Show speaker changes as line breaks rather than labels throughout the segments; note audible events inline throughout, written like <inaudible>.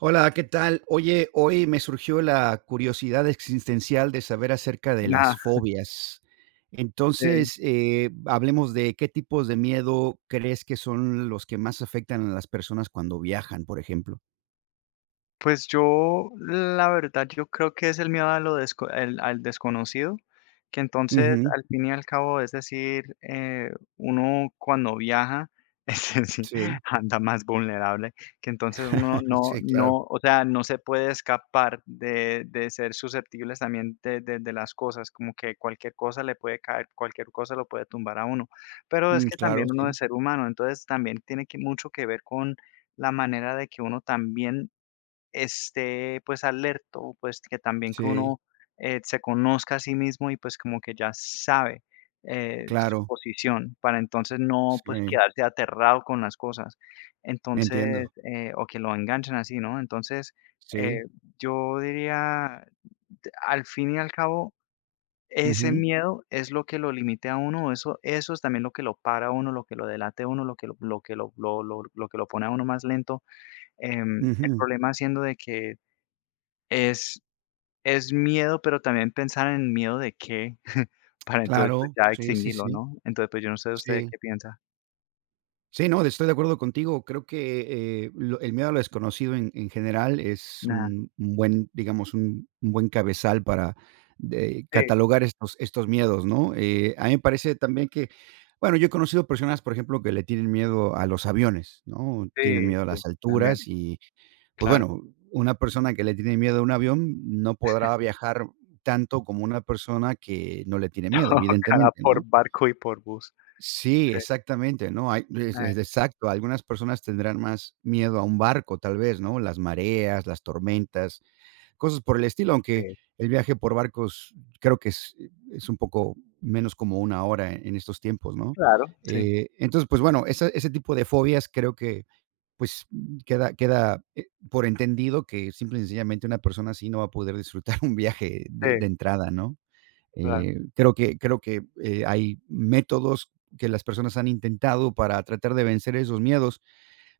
Hola, ¿qué tal? Oye, hoy me surgió la curiosidad existencial de saber acerca de las
Ajá,
fobias.
sí.
Entonces, hablemos de qué tipos de miedo crees que son los que más afectan a las personas cuando viajan, por ejemplo.
Pues yo, la verdad, yo creo que es el miedo a lo al desconocido, que entonces
Ujú,
al fin y al cabo, es decir, uno cuando viaja, <laughs> es decir,
sí,
anda más vulnerable, que entonces uno
<laughs>
no,
sí, claro.
no, o sea, no se puede escapar de ser susceptibles también de las cosas, como que cualquier cosa le puede caer, cualquier cosa lo puede tumbar a uno, pero es
Mm,
que
claro,
también uno es
sí,
ser humano, entonces también tiene que mucho que ver con la manera de que uno también esté, pues, alerto pues, que también que
sí,
uno, se conozca a sí mismo y, pues, como que ya sabe, su
claro,
posición para entonces no, pues,
sí,
quedarse aterrado con las cosas. Entonces,
entiendo,
o que lo enganchan así, ¿no? Entonces, eh,
sí.
yo diría, t al fin y al cabo, ese
Ujú,
miedo es lo que lo limite a uno, eso es también lo que lo para a uno, lo que lo delate a uno, lo que lo que lo que lo pone a uno más lento. El
ujú,
problema siendo de que es es miedo, pero también pensar en miedo de qué, <laughs> para entonces, pues,
claro,
ya
sí, sí,
extinguirlo,
sí,
¿no? Entonces, pues, yo no sé usted
sí.
qué piensa.
Sí, no, estoy de acuerdo contigo. Creo que, lo el miedo a lo desconocido en general es
Nada.
un buen, digamos, un buen cabezal para de
Sí,
catalogar estos miedos, ¿no? A mí me parece también que, bueno, yo he conocido personas, por ejemplo, que le tienen miedo a los aviones, ¿no? Tienen
sí,
miedo a
sí,
las
también,
alturas y, pues,
claro.
bueno, una persona que le tiene miedo a un avión no podrá viajar tanto como una persona que no le tiene miedo,
<laughs> Cada
evidentemente,
por
¿no?
barco y por bus.
Sí,
Sí,
exactamente, ¿no? Hay
eh,
es exacto, algunas personas tendrán más miedo a un barco, tal vez, ¿no? Las mareas, las tormentas, cosas por el estilo, aunque
sí,
el viaje por barcos creo que es un poco menos como una hora en estos tiempos, ¿no?
claro, sí,
Entonces, pues bueno, esa ese tipo de fobias creo que, pues, queda, por entendido que simple y sencillamente una persona así no va a poder disfrutar <laughs> un viaje de
sí,
entrada, ¿no?
claro,
Creo que, hay métodos que las personas han intentado para tratar de vencer esos miedos,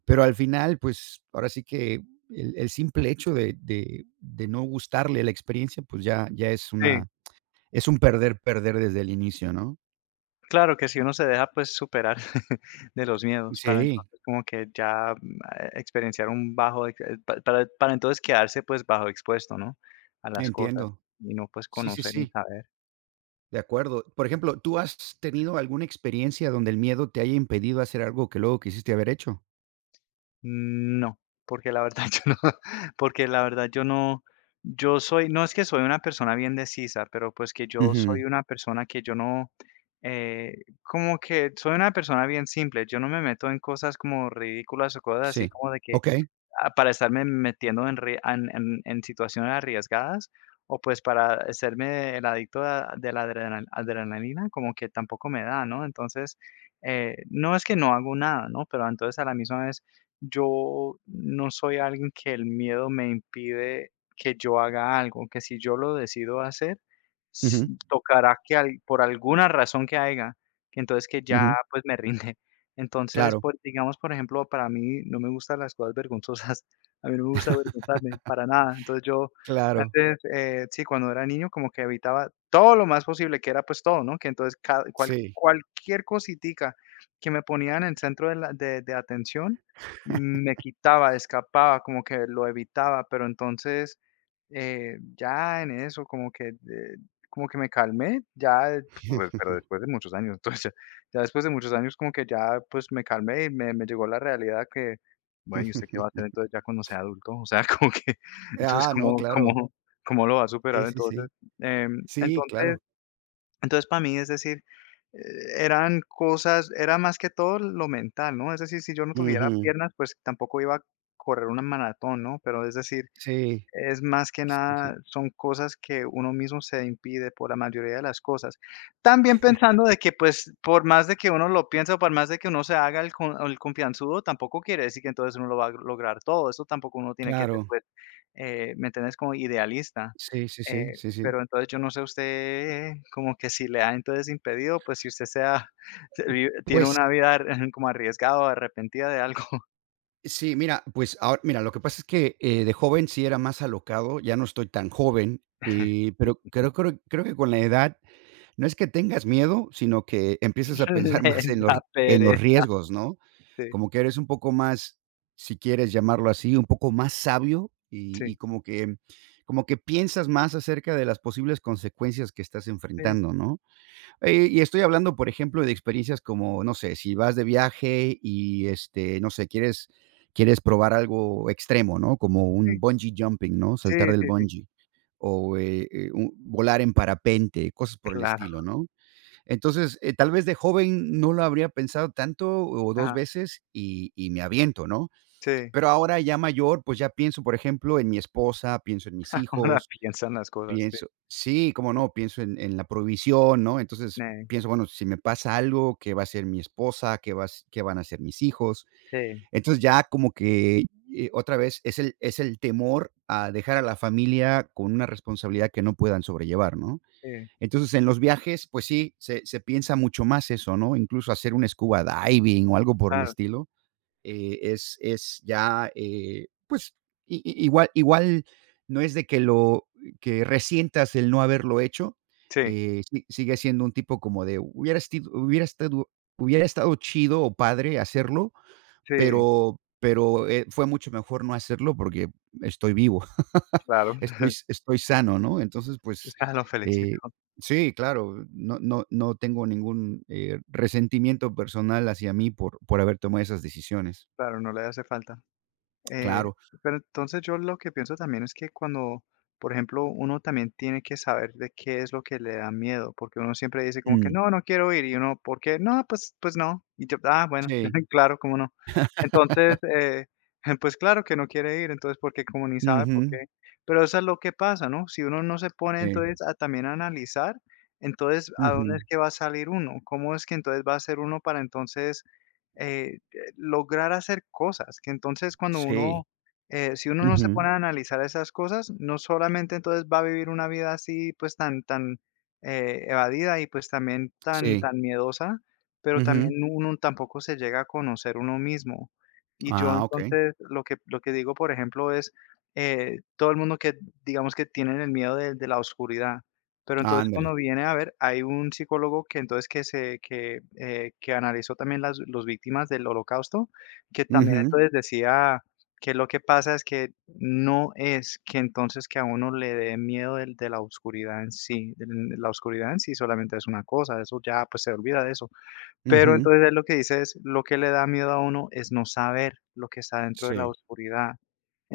pero al final, pues, ahora sí que el simple hecho de no gustarle la experiencia, pues, ya es
sí,
una es un perder, perder desde el inicio, ¿no?
claro que si uno se deja, pues, superar <laughs> de los miedos, para
Sí,
entonces como que ya, experienciar un bajo ex pa para entonces quedarse, pues, bajo expuesto, ¿no? A las cosas
entiendo.
y no, pues,
Sí, sí,
conocer ni
sí,
saber.
de acuerdo. Por ejemplo, ¿tú has tenido alguna experiencia donde el miedo te haya impedido hacer algo que luego quisiste haber hecho?
No, porque la verdad <laughs> yo no, porque la verdad yo no, yo soy, no es que soy una persona bien decisa, pero pues que yo
Ujú,
soy una persona que yo no, eh, como que soy una persona bien simple, yo no me meto en cosas como ridículas o cosas así
sí.
como de que,
Okey.
Ah, para estarme metiendo en rie en situaciones arriesgadas, o, pues, para hacerme el adicto a de la adrenalina, como que tampoco me da, ¿no? Entonces, no es que no hago nada, ¿no? Pero entonces, a la misma vez, yo no soy alguien que el miedo me impide que yo haga algo, que si yo lo decido hacer, s
Ujú,
tocará que al por alguna razón que haya, que entonces que ya,
ujú.
pues, me <laughs> rinde. Entonces,
Claro,
por digamos, por ejemplo, para mí no me gustan las cosas vergonzosas. <laughs> A mí no me gusta avergonzarme para nada. Entonces yo
claro.
antes, sí, cuando era niño como que evitaba todo lo más posible, que era pues todo, ¿no? Que entonces
Sí.
cualquier cositica que me ponía en el centro de atención, me quitaba, escapaba, como que lo evitaba, pero entonces ya en eso como que me calmé, ya, pues, pero después de muchos años, <laughs> entonces ya después de muchos años como que ya, pues, me calmé y me llegó la realidad que, bueno, ¿y usted qué va a
<laughs>
hacer entonces ya cuando sea adulto? O sea, <laughs> como que, entonces,
Ah, no, claro.
cómo lo va a
Sí,
superar
sí,
entonces?
sí.
Em,
Sí,
entonces
claro.
entonces, para mí, es decir, eh, eran cosas era más que todo lo mental, ¿no? Es decir, si yo no tuviera
Ujú.
piernas, pues, tampoco iba a correr una maratón, ¿no? Pero es decir,
Sí,
es más que
sí, sí.
nada, son cosas que uno mismo se impide por la mayoría de las cosas. También pensando de que, pues, por más de que uno lo piense, o por más de que uno se haga el con el confianzudo, tampoco quiere decir que entonces uno lo va a lograr todo. Eso tampoco uno tiene que ser,
Claro.
pues, ¿me entiendes? Como idealista.
Sí, sí, sí, sí, sí.
Pero entonces yo no sé usted como que si le ha entonces impedido, pues, si usted sea se vive tiene
Pues
una vida <laughs> ar como arriesgada o arrepentida de algo.
sí, mira, pues ahora mira, lo que pasa es que, de joven sí era más alocado, ya no estoy tan joven,
<laughs>
pero creo que con la edad no es que tengas miedo, sino que empiezas a pensar <laughs>
Le
más
da
en los
pereza.
riesgos, ¿no?
Sí,
Como que eres un poco más, si quieres llamarlo así, un poco más sabio y
sí,
como que piensas más acerca de las posibles consecuencias que estás enfrentando, ¿no? Y estoy hablando, por ejemplo, de experiencias como, no sé, si vas de viaje y, este, no sé, quieres probar algo extremo, ¿no? Como un
sí.
bungee jumping, ¿no?
Sí,
Saltar del
sí, sí,
bungee o, u volar en parapente, cosas por el
claro,
estilo, ¿no? Entonces, tal vez de joven no lo habría pensado tanto o dos
ajá,
veces y me aviento, ¿no?
sí,
Pero ahora ya mayor, pues ya pienso, por ejemplo, en mi esposa, pienso en mis
<laughs> ahora
hijos,
piensan las cosas, sí,
pienso sí, cómo no, pienso en la provisión, ¿no? Entonces,
ne
pienso, bueno, si me pasa algo, ¿qué va a ser mi esposa? ¿Qué va a hac qué van a hacer mis hijos?
sí,
Entonces, ya como que, otra vez es el temor a dejar a la familia con una responsabilidad que no puedan sobrellevar, ¿no?
sí,
Entonces, en los viajes, pues sí, se piensa mucho más eso, ¿no? Incluso hacer un scuba diving o algo por el
claro,
estilo, es ya, pues, igual, igual no es de que lo que resientas el no haberlo hecho,
sí,
sigue siendo un tipo como de hubiera estado, hubiera estado chido o padre hacerlo,
sí,
pero, pero fue mucho mejor no hacerlo porque estoy vivo, <laughs>
claro,
estoy,
<laughs>
estoy sano, ¿no? Entonces,
o
pues,
sea, lo felicito,
eh, sí, claro, no, no, no tengo ningún resentimiento personal hacia mí por haber tomado esas decisiones.
claro, no le hace falta. Eh,
Claro.
pero entonces yo lo que pienso también es que cuando, por ejemplo, uno también tiene que saber de qué es lo que le da miedo, porque uno siempre dice como que
Mm.
no, no quiero ir, y uno, ¿por qué? No, pues, pues no. Y yo, ah, bueno,
Sí.
<laughs> claro, cómo no. Entonces, <laughs> pues claro que no quiere ir, entonces, porque como ni sabe por qué.
Ujú.
Pero eso es lo que pasa, ¿no? Si uno no se pone
Sí.
entonces a también analizar, entonces, ¿a dónde es
Ujú.
que va a salir uno? ¿Cómo es que entonces va a ser uno para entonces... eh, lograr hacer cosas, que entonces cuando
Sí.
uno, si uno no se
Ujú.
pone a analizar esas cosas, no solamente entonces va a vivir una vida así, pues tan evadida y pues también
Sí.
tan miedosa, pero también
Ujú.
no, uno tampoco se llega a conocer uno mismo. Y yo
Ah, okey.
entonces lo que digo, por ejemplo, es todo el mundo que digamos que tienen el miedo de la oscuridad pero entonces
Ándale.
cuando viene a ver, hay un psicólogo que entonces que analizó también las los víctimas del Holocausto, que también
Ujú.
entonces decía que lo que pasa es que no es que entonces que a uno le dé miedo del de la oscuridad en sí, del la oscuridad en sí solamente es una cosa, eso ya, pues, se olvida de eso. Pero
Ujú.
entonces él lo que dice es, lo que le da miedo a uno es no saber lo que está dentro de la
Sí.
oscuridad.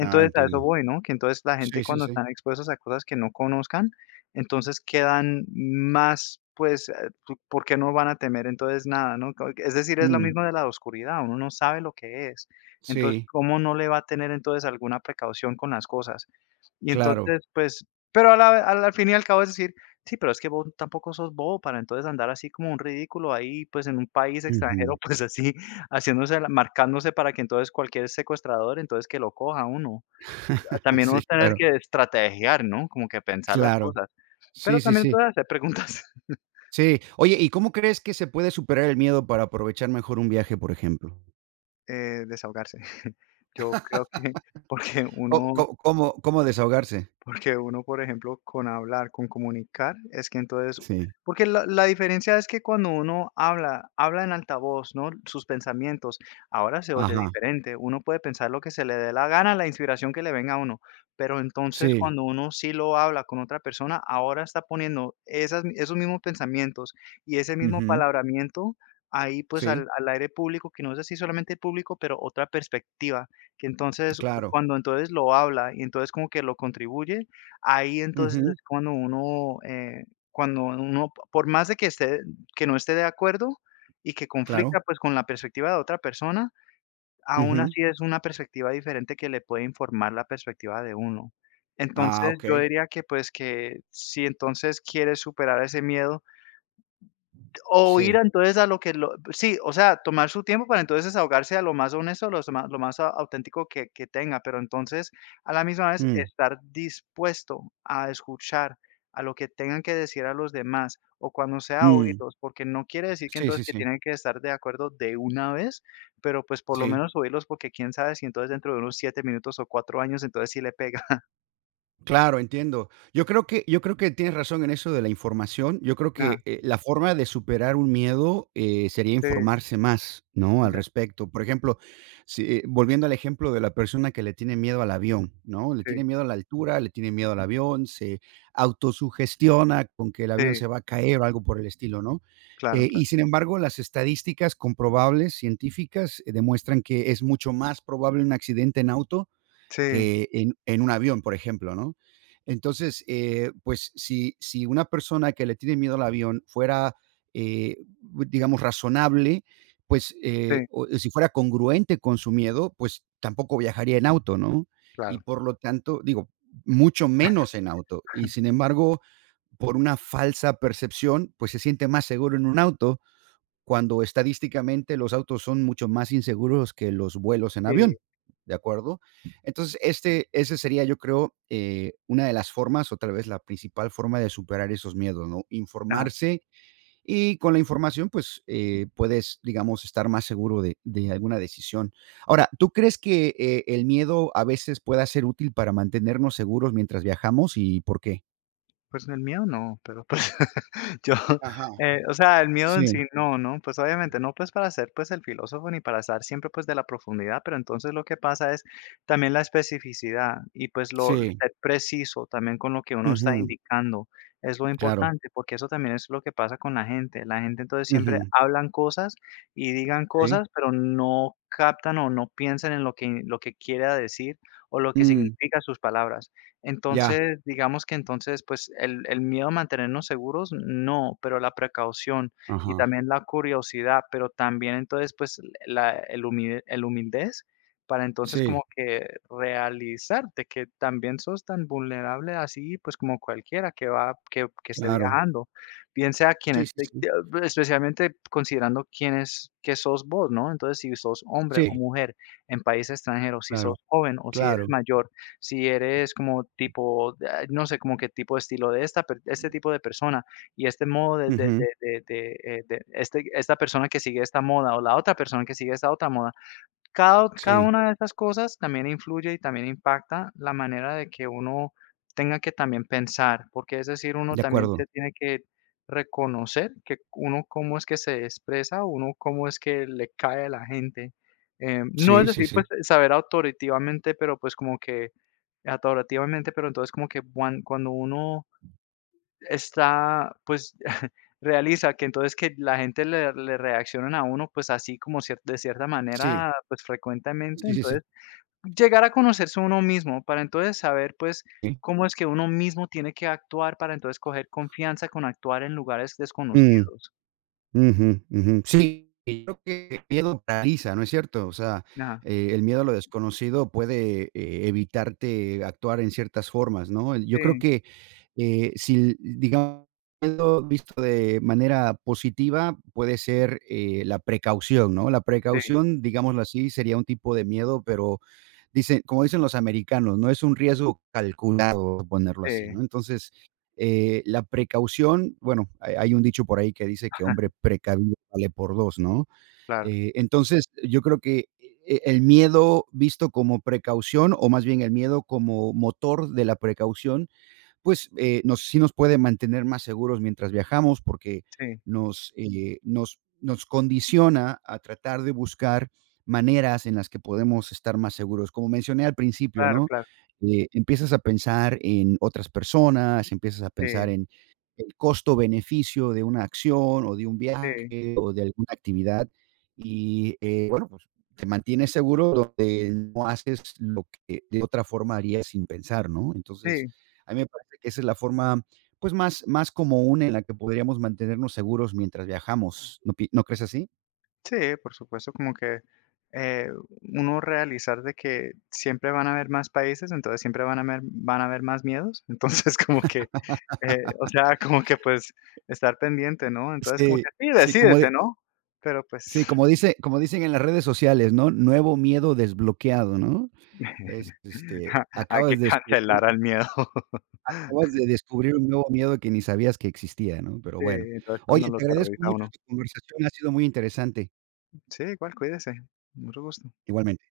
Ah,
a eso
entiendo.
voy, ¿no? Que entonces la gente
Sí, sí,
cuando
sí.
están expuestos a cosas que no conozcan, entonces quedan más, pues, p ¿por qué no van a temer entonces nada, no? Co Es decir, es lo
Mm.
mismo de la oscuridad, uno no sabe lo que es. Entonces,
Sí,
¿cómo no le va a tener entonces alguna precaución con las cosas? Y
claro.
entonces, pues, pero a la al fin y al cabo es decir, sí, pero es que vos tampoco sos bobo para entonces andar así como un ridículo ahí, pues, en un país
Ujú.
extranjero, <laughs> pues, así haciéndose la marcándose para que entonces cualquier secuestrador, entonces que lo coja uno.
<laughs>
También
Sí,
uno tiene
claro,
que estrategiar, ¿no? Como que pensar las
claro.
cosas, pero
Sí, sí,
también
sí.
puede hacer preguntas, <laughs>
Sí. Oye, ¿y cómo crees que se puede superar el miedo para aprovechar mejor un viaje, por ejemplo?
desahogarse. <laughs> Yo creo que porque
¿Co co
uno
cómo cómo desahogarse?
porque uno, por ejemplo, con hablar, con comunicar, es que entonces,
Sí.
porque la diferencia es que cuando uno habla, habla en altavoz, ¿no? Sus pensamientos, ahora se oye
Ajá.
diferente. Uno puede pensar lo que se le dé la gana, la inspiración que le venga a uno. Pero entonces
Sí.
cuando uno sí lo habla con otra persona, ahora está poniendo esos mismos pensamientos y ese mismo
Ujú.
palabramiento ahí pues
Sí,
al aire público, que no es así solamente el público, pero otra perspectiva. Que entonces,
claro.
cuando entonces lo habla y entonces como que lo contribuye, ahí entonces
Ujú.
es cuando uno, por más de que esté que no esté de acuerdo y que
Claro.
conflicta, pues, con la perspectiva de otra persona, aún
Ujú.
así es una perspectiva diferente que le puede informar la perspectiva de uno.
Ah,
Entonces, yo
okey,
diría que, pues, que si entonces quieres superar ese miedo, o ir a
sí.
entonces a lo que lo sí, o sea, tomar su tiempo para entonces ahogarse a lo más honesto, lo más auténtico que tenga, pero entonces, a la misma vez,
Mm,
estar dispuesto a escuchar a lo que tengan que decir a los demás, o cuando sea
mm.
oírlos, porque no quiere decir que
Sí,
entonces
sí,
que
sí,
tienen que estar de acuerdo de una vez, pero, pues, por lo
sí.
menos oírlos, porque quién sabe si entonces dentro de unos 7 minutos o cuatro años, entonces sí le pega. <laughs>
Claro, entiendo. Yo creo que tienes razón en eso de la información. Yo creo
Ah,
que, la forma de superar un miedo, sería
sí,
informarse más, ¿no?, al
ya,
respecto. Por ejemplo, si volviendo al ejemplo de la persona que le tiene miedo al avión, ¿no? Le
sí,
tiene miedo a la altura, le tiene miedo al avión, se autosugestiona con que el avión
sí,
se va a caer o algo por el estilo, ¿no?
claro,
Y
claro.
sin embargo, las estadísticas comprobables científicas demuestran que es mucho más probable un accidente en auto
Sí,
que en un avión, por ejemplo, ¿no? Entonces, pues, si una persona que le tiene miedo al avión fuera, eh, digamos, razonable, pues,
sí,
o si fuera congruente con su miedo, pues, tampoco viajaría en auto, ¿no? Y
claro.
por lo tanto, digo, mucho menos en auto. Y sin embargo, por una falsa percepción, pues, se siente más seguro en un auto cuando estadísticamente los autos son mucho más inseguros que los vuelos en
Sí,
avión, ¿de acuerdo? Entonces, este, ese sería, yo creo, una de las formas o tal vez la principal forma de superar esos miedos, ¿no?
ajá.
Informarse y con la información, pues puedes, digamos, estar más seguro de alguna decisión. Ahora, ¿tú crees que el miedo a veces pueda ser útil para mantenernos seguros mientras viajamos y por qué?
Pues el mío no, pero pues <laughs> yo,
Ajá.
o sea, el mío en
Sí,
sí no, ¿no? Pues obviamente no, pues para ser pues el filósofo ni para estar siempre pues de la profundidad, pero entonces lo que pasa es también la especificidad y pues lo
sí.
ser preciso también con lo que uno está
Ujú,
indicando es lo
claro.
importante, porque eso también es lo que pasa con la gente. La gente entonces siempre
Ujú,
hablan cosas y digan
sí.
cosas, pero no captan o no piensan en lo que quiere decir o lo que
Mm,
significa sus palabras.
ya.
Entonces, digamos que entonces, pues, el miedo a mantenernos seguros, no, pero la precaución y
Ajá.
también la curiosidad, pero también entonces, pues, la el humide el humildez para entonces como
Sí,
que realizarte que también sos tan vulnerable así, pues, como cualquiera que va que esté
claro.
viajando. Bien sea quien
Sí, sí,
esté
sí.
especialmente considerando quién es qué sos vos, ¿no? Entonces, si sos hombre o
Sí,
mujer en país extranjero, si
claro,
sos joven o si eres
claro.
mayor, si eres como tipo, ah, no sé, como qué tipo de estilo de esta per este tipo de persona y este modo de de
Ujú.
de de de, eh, de esta persona que sigue esta moda o la otra persona que sigue esta otra moda. Cada
Sí,
una de esas cosas también influye y también impacta la manera de que uno tenga que también pensar, porque es decir, uno
de
también
acuerdo.
se tiene que reconocer que uno cómo es que se expresa, uno cómo es que le cae a la gente. No es
Sí, sí,
decir,
sí.
pues saber autoritativamente, pero pues como que autoritativamente, pero entonces como que cuando uno está, pues, <laughs> realiza que entonces que la gente le reaccionan a uno, pues, así como cier de cierta
Sí,
manera, pues, frecuentemente,
sí, sí, sí.
entonces, llegar a conocerse uno mismo, para entonces saber, pues,
Sí.
cómo es que uno mismo tiene que actuar para entonces coger confianza con actuar en lugares
Mm.
desconocidos.
Ujú, ujú. Sí, y creo que el miedo paraliza, ¿no es cierto? O sea,
Ajá.
el miedo a lo desconocido puede, evitarte actuar en ciertas formas, ¿no? Yo creo
Sí,
que, si, digamos, miedo visto de manera positiva, puede ser, la precaución, ¿no? La
sí,
precaución, digámoslo así, sería un tipo de miedo, pero dicen como dicen los americanos, ¿no? Es un riesgo calculado, ponerlo
sí,
así, ¿no? Entonces la precaución, bueno, hay un dicho por ahí que dice que hombre precavido vale por dos, ¿no?
claro.
Entonces, yo creo que el miedo visto como precaución, o más bien el miedo como motor de la precaución, pues sí nos puede mantener más seguros mientras viajamos porque
Sí,
nos condiciona a tratar de buscar maneras en las que podemos estar más seguros. Como mencioné al principio,
claro,
¿no?
claro.
Empiezas a pensar en otras personas, empiezas a pensar
Sí,
en el costo-beneficio de una acción o de un
sí,
viaje o de alguna actividad y bueno, pues te mantienes seguro donde no haces lo que de otra forma harías sin pensar, ¿no? Entonces,
sí.
a mí me esa es la forma, pues, más común en la que podríamos mantenernos seguros mientras viajamos, ¿no crees así?
Sí, por supuesto, como que eh, uno realizar de que siempre van a haber más países, entonces siempre van a haber más miedos, <laughs> entonces como que, o sea, como que pues estar pendiente, ¿no? Entonces como
Sí,
que sí,
sí, como di
decídete, ¿no? Pero pues
sí, como dice como dicen en las redes sociales, ¿no? Nuevo miedo desbloqueado, ¿no? Es,
<laughs>
este,
hay que cancelar al miedo. <laughs>
acabas de descubrir un nuevo miedo que ni sabías que existía, ¿no? Pero
Sí,
bueno.
entonces cuando
Oye,
lo
te agradezco
terroriza a
mucho
uno.
tu conversación, ha sido muy interesante.
Sí, igual, cuídese. Mucho gusto.
Igualmente.